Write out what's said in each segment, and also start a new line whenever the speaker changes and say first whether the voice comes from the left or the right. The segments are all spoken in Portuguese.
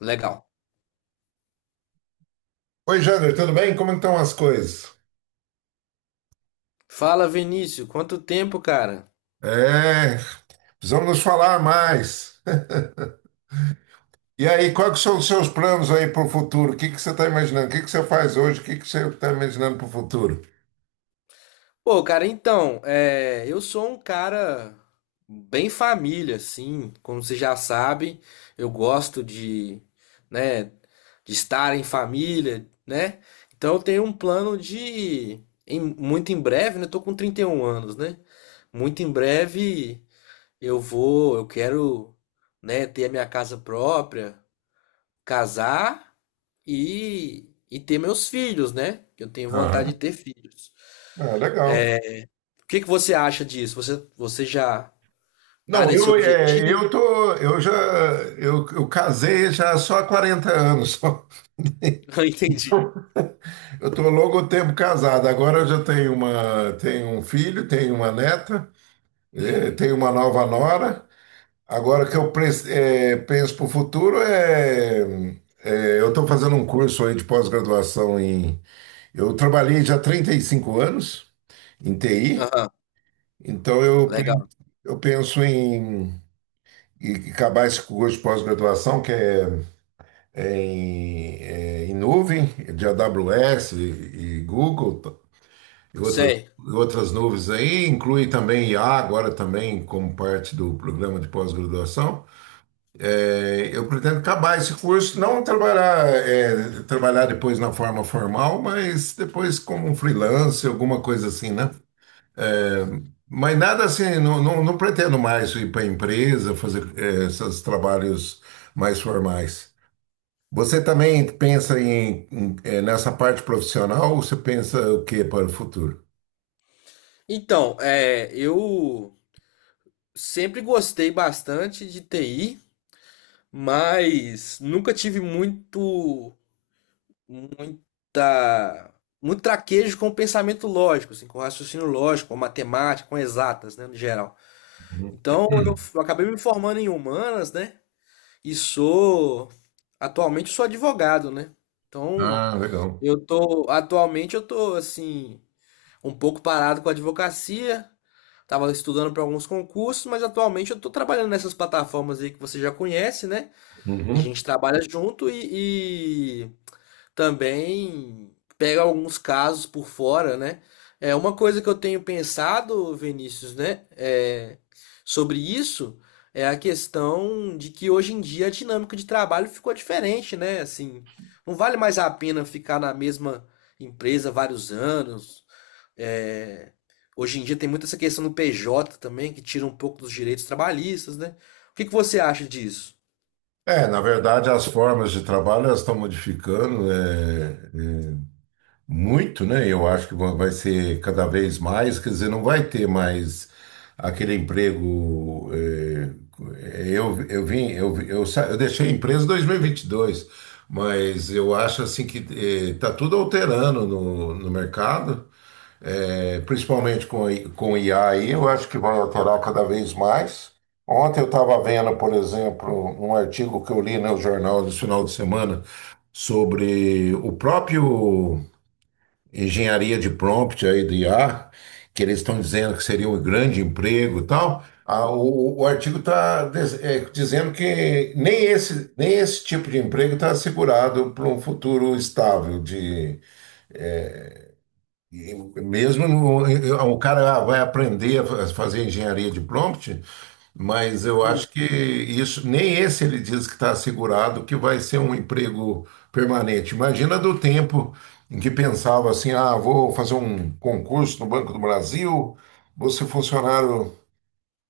left: Legal.
right: Oi, Jander, tudo bem? Como estão as coisas?
left: Fala, Vinícius, quanto tempo, cara?
right: É, precisamos nos falar mais. E aí, quais que são os seus planos aí para o futuro? O que que você está imaginando? O que que você faz hoje? O que que você está imaginando para o futuro?
left: Pô, cara, então, eu sou um cara bem família, assim, como você já sabe, eu gosto de, né, de estar em família, né? Então eu tenho um plano de, muito em breve, né? Eu tô com 31 anos, né? Muito em breve eu quero, né, ter a minha casa própria, casar e ter meus filhos, né? Que eu tenho vontade de
right: Aham.
left: ter filhos.
right: Ah, legal.
left: O que que você acha disso? Você já tá
right: Não,
left: nesse
right: eu, é, eu
left: objetivo?
right: tô, eu já, eu casei já só há 40 anos.
left: Não entendi.
right: Eu tô longo tempo casado. Agora eu já tenho um filho, tenho uma neta, tenho uma nova nora. Agora o que eu penso para o futuro eu estou fazendo um curso aí de pós-graduação em. Eu trabalhei já 35 anos em TI,
left: Aham,
right: então eu, pre-
left: legal.
right: eu penso em acabar esse curso de pós-graduação, que é em nuvem, de AWS e Google e outras,
left: Sei.
right: e outras nuvens aí, inclui também IA agora também como parte do programa de pós-graduação. Eu pretendo acabar esse curso, não trabalhar depois na forma formal, mas depois como um freelance, alguma coisa assim, né? É, mas nada assim, não, não, não pretendo mais ir para a empresa, fazer esses trabalhos mais formais. Você também pensa em nessa parte profissional ou você pensa o que para o futuro?
left: Então, eu sempre gostei bastante de TI, mas nunca tive muito, muita, muito traquejo com o pensamento lógico, assim, com o raciocínio lógico, com a matemática, com exatas, né, no geral.
right: Uhum.
left: Então,
right: Hum.
left: eu acabei me formando em humanas, né? E sou. Atualmente eu sou advogado, né? Então,
right: Ah, legal.
left: eu tô. Atualmente eu tô, assim, um pouco parado com a advocacia. Tava estudando para alguns concursos, mas atualmente eu tô trabalhando nessas plataformas aí que você já conhece, né? Que a
right: Uhum.
left: gente trabalha junto e, também pega alguns casos por fora, né? É uma coisa que eu tenho pensado, Vinícius, né? É, sobre isso é a questão de que hoje em dia a dinâmica de trabalho ficou diferente, né? Assim, não vale mais a pena ficar na mesma empresa vários anos. É, hoje em dia tem muito essa questão do PJ também, que tira um pouco dos direitos trabalhistas, né? O que que você acha disso?
right: Na verdade, as formas de trabalho elas estão modificando, né? é, Muito, né? Eu acho que vai ser cada vez mais, quer dizer, não vai ter mais aquele emprego. Eu vim, eu, vi- eu, sa- eu deixei a empresa em 2022, mas eu acho assim que está tudo alterando no mercado, principalmente com IA aí, eu acho que vai alterar cada vez mais. Ontem eu estava vendo, por exemplo, um artigo que eu li no jornal no final de semana sobre o próprio engenharia de prompt aí do IA, que eles estão dizendo que seria um grande emprego e tal, o artigo está dizendo que nem esse, tipo de emprego está assegurado para um futuro estável de, e mesmo o cara, vai aprender a fazer engenharia de prompt, mas eu acho que isso, nem esse ele diz que está assegurado que vai ser um emprego permanente. Imagina do tempo em que pensava assim: ah, vou fazer um concurso no Banco do Brasil, vou ser funcionário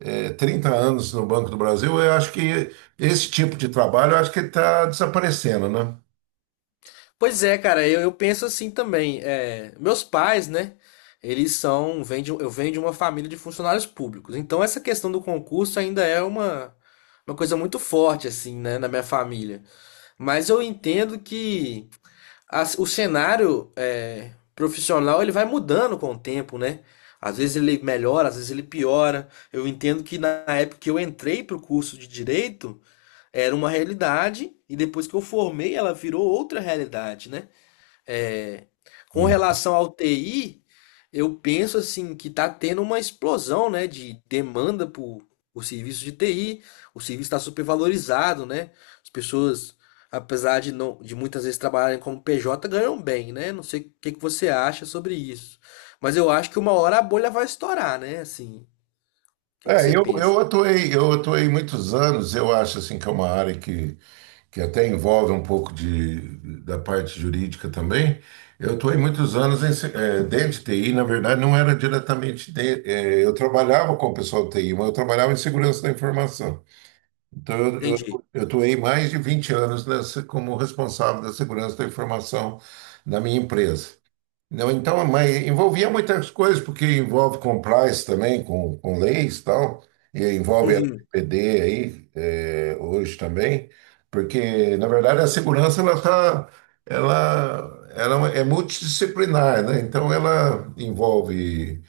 right: 30 anos no Banco do Brasil. Eu acho que esse tipo de trabalho, eu acho que está desaparecendo, né?
left: Pois é, cara, eu penso assim também. É, meus pais, né? Eles são, eu venho de uma família de funcionários públicos. Então essa questão do concurso ainda é uma coisa muito forte, assim, né, na minha família. Mas eu entendo que o cenário é, profissional ele vai mudando com o tempo, né? Às vezes ele melhora, às vezes ele piora. Eu entendo que na época que eu entrei para o curso de direito, era uma realidade, e depois que eu formei, ela virou outra realidade, né? É, com
right: Hum.
left: relação ao TI, eu penso assim que está tendo uma explosão, né, de demanda por serviço de TI. O serviço está supervalorizado, né? As pessoas, apesar de não, de muitas vezes trabalharem como PJ, ganham bem, né? Não sei o que que você acha sobre isso, mas eu acho que uma hora a bolha vai estourar, né? Assim, o que que
right: É,
left: você
right: eu,
left: pensa?
right: eu atuei, eu atuei muitos anos, eu acho assim que é uma área que até envolve um pouco da parte jurídica também. Eu estou aí muitos anos dentro de TI, na verdade, não era diretamente. Eu trabalhava com o pessoal do TI, mas eu trabalhava em segurança da informação. Então, eu
left: Entendi.
right: eu estou aí mais de 20 anos nessa, como responsável da segurança da informação da minha empresa. Não, então, mas envolvia muitas coisas, porque envolve compliance também, com leis e tal, e envolve a
left: Uhum.
right: LGPD aí, hoje também, porque, na verdade, a segurança, ela é multidisciplinar, né? Então, ela envolve,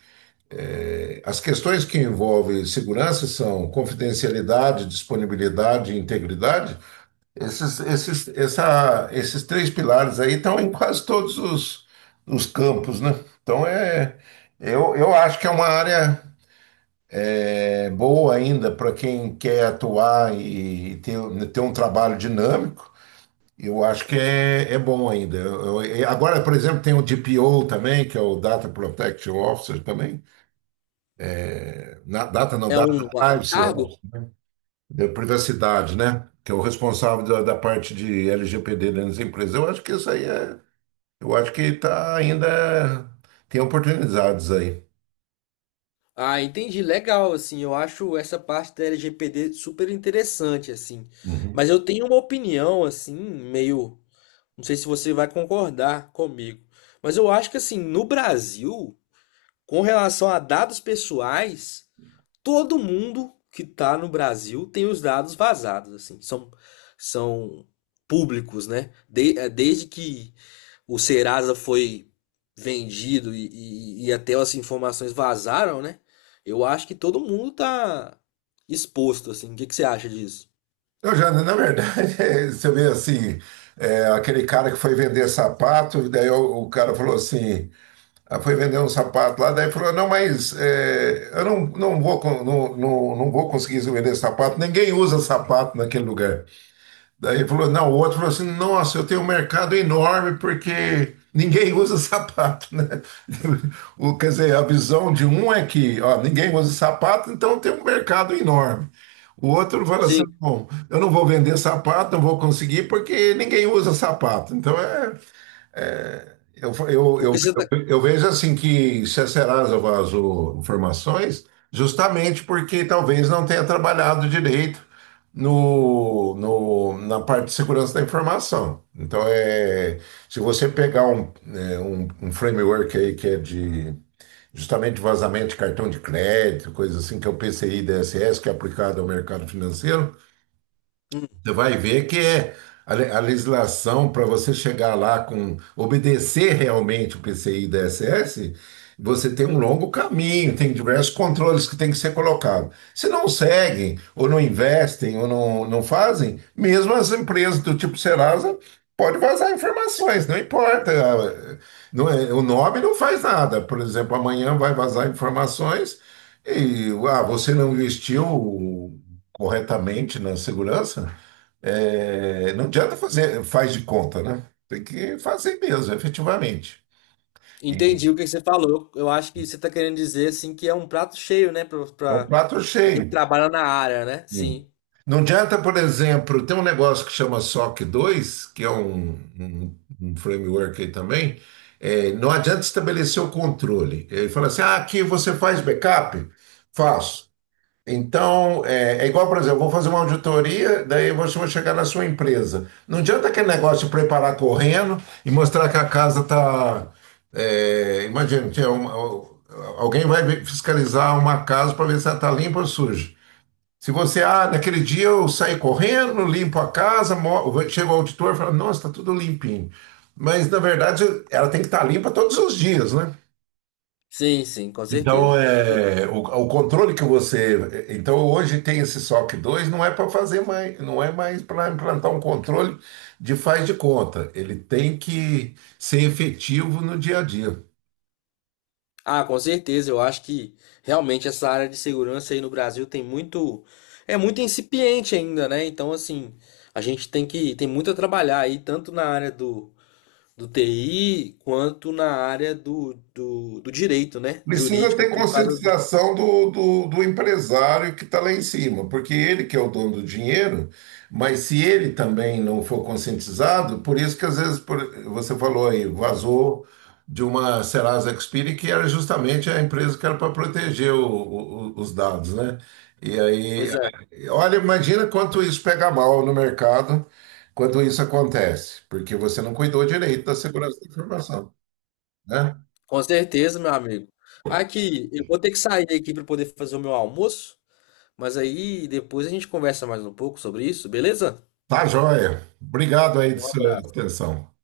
right: as questões que envolvem segurança são confidencialidade, disponibilidade e integridade, esses três pilares aí estão em quase todos os campos, né? Então, eu acho que é uma área boa ainda para quem quer atuar e ter um trabalho dinâmico. Eu acho que é bom ainda. E agora, por exemplo, tem o DPO também, que é o Data Protection Officer também. Na, data não,
left: É
right: Data
left: um, um
right: Privacy
left: cargo?
right: Officer, da privacidade, né? Que é o responsável da parte de LGPD dentro das empresas. Eu acho que isso aí é. Eu acho que tá ainda tem oportunidades aí.
left: Ah, entendi. Legal, assim, eu acho essa parte da LGPD super interessante, assim.
right: Uhum.
left: Mas eu tenho uma opinião, assim, meio. Não sei se você vai concordar comigo. Mas eu acho que, assim, no Brasil, com relação a dados pessoais, todo mundo que tá no Brasil tem os dados vazados, assim. São públicos, né? Desde que o Serasa foi vendido e até as informações vazaram, né? Eu acho que todo mundo tá exposto, assim. O que que você acha disso?
right: Eu já, na verdade, você vê assim, aquele cara que foi vender sapato, e daí o cara falou assim: ah, foi vender um sapato lá, daí falou, não, mas eu não, não vou, não, não, não vou conseguir vender sapato, ninguém usa sapato naquele lugar. Daí ele falou, não, o outro falou assim: nossa, eu tenho um mercado enorme porque ninguém usa sapato, né? O, quer dizer, a visão de um é que, ó, ninguém usa sapato, então tem um mercado enorme. O outro fala assim:
left: Sim,
right: bom, eu não vou vender sapato, não vou conseguir porque ninguém usa sapato. Então, eu, eu,
left: o
right: eu,
left: que você tá...
right: eu vejo assim que se a Serasa vazou informações, justamente porque talvez não tenha trabalhado direito no, no, na parte de segurança da informação. Então, se você pegar um framework aí que é de justamente vazamento de cartão de crédito, coisa assim, que é o PCI DSS, que é aplicado ao mercado financeiro,
left: Hum,
right: você vai ver que é a legislação para você chegar lá com obedecer realmente o PCI DSS, você tem um longo caminho, tem diversos controles que tem que ser colocado. Se não seguem, ou não investem, ou não, não fazem, mesmo as empresas do tipo Serasa pode vazar informações, não importa. Não é- o nome não faz nada. Por exemplo, amanhã vai vazar informações e você não investiu corretamente na segurança? Não adianta fazer, faz de conta, né? Tem que fazer mesmo, efetivamente. E
left: entendi o que você falou. Eu acho que você tá querendo dizer, assim, que é um prato cheio, né?
right: é um prato
left: Pra quem
right: cheio.
left: trabalha na área, né?
right: E
left: Sim.
right: não adianta, por exemplo, tem um negócio que chama SOC 2 que é um framework aí também. Não adianta estabelecer o controle. Ele fala assim: ah, aqui você faz backup? Faço. Então, é igual, por exemplo, eu vou fazer uma auditoria, daí você vai chegar na sua empresa. Não adianta aquele negócio de preparar correndo e mostrar que a casa está. Imagina, alguém vai fiscalizar uma casa para ver se ela está limpa ou suja. Se você, naquele dia eu saí correndo, limpo a casa, chega o auditor e fala, nossa, está tudo limpinho. Mas, na verdade, ela tem que estar limpa todos os dias, né?
left: Sim, sim, com
right: Então,
left: certeza. Com certeza.
right: o controle que você. Então, hoje tem esse SOC 2 não é para fazer mais, não é mais para implantar um controle de faz de conta. Ele tem que ser efetivo no dia a dia.
left: Ah, com certeza. Eu acho que realmente essa área de segurança aí no Brasil é muito incipiente ainda, né? Então, assim, a gente tem que tem muito a trabalhar aí, tanto na área do TI quanto na área do direito, né?
right: Precisa
left: Jurídica,
right: ter
left: por causa da...
right: conscientização do empresário que está lá em cima, porque ele que é o dono do dinheiro, mas se ele também não for conscientizado, por isso que às vezes você falou aí, vazou de uma Serasa Experian, que era justamente a empresa que era para proteger os dados, né? E aí,
left: Pois é,
right: olha, imagina quanto isso pega mal no mercado quando isso acontece, porque você não cuidou direito da segurança da informação, né?
left: com certeza, meu amigo. Aqui, eu vou ter que sair aqui para poder fazer o meu almoço, mas aí depois a gente conversa mais um pouco sobre isso, beleza?
right: Tá joia. Obrigado aí da
left: Um
right: sua
left: abraço.
right: atenção.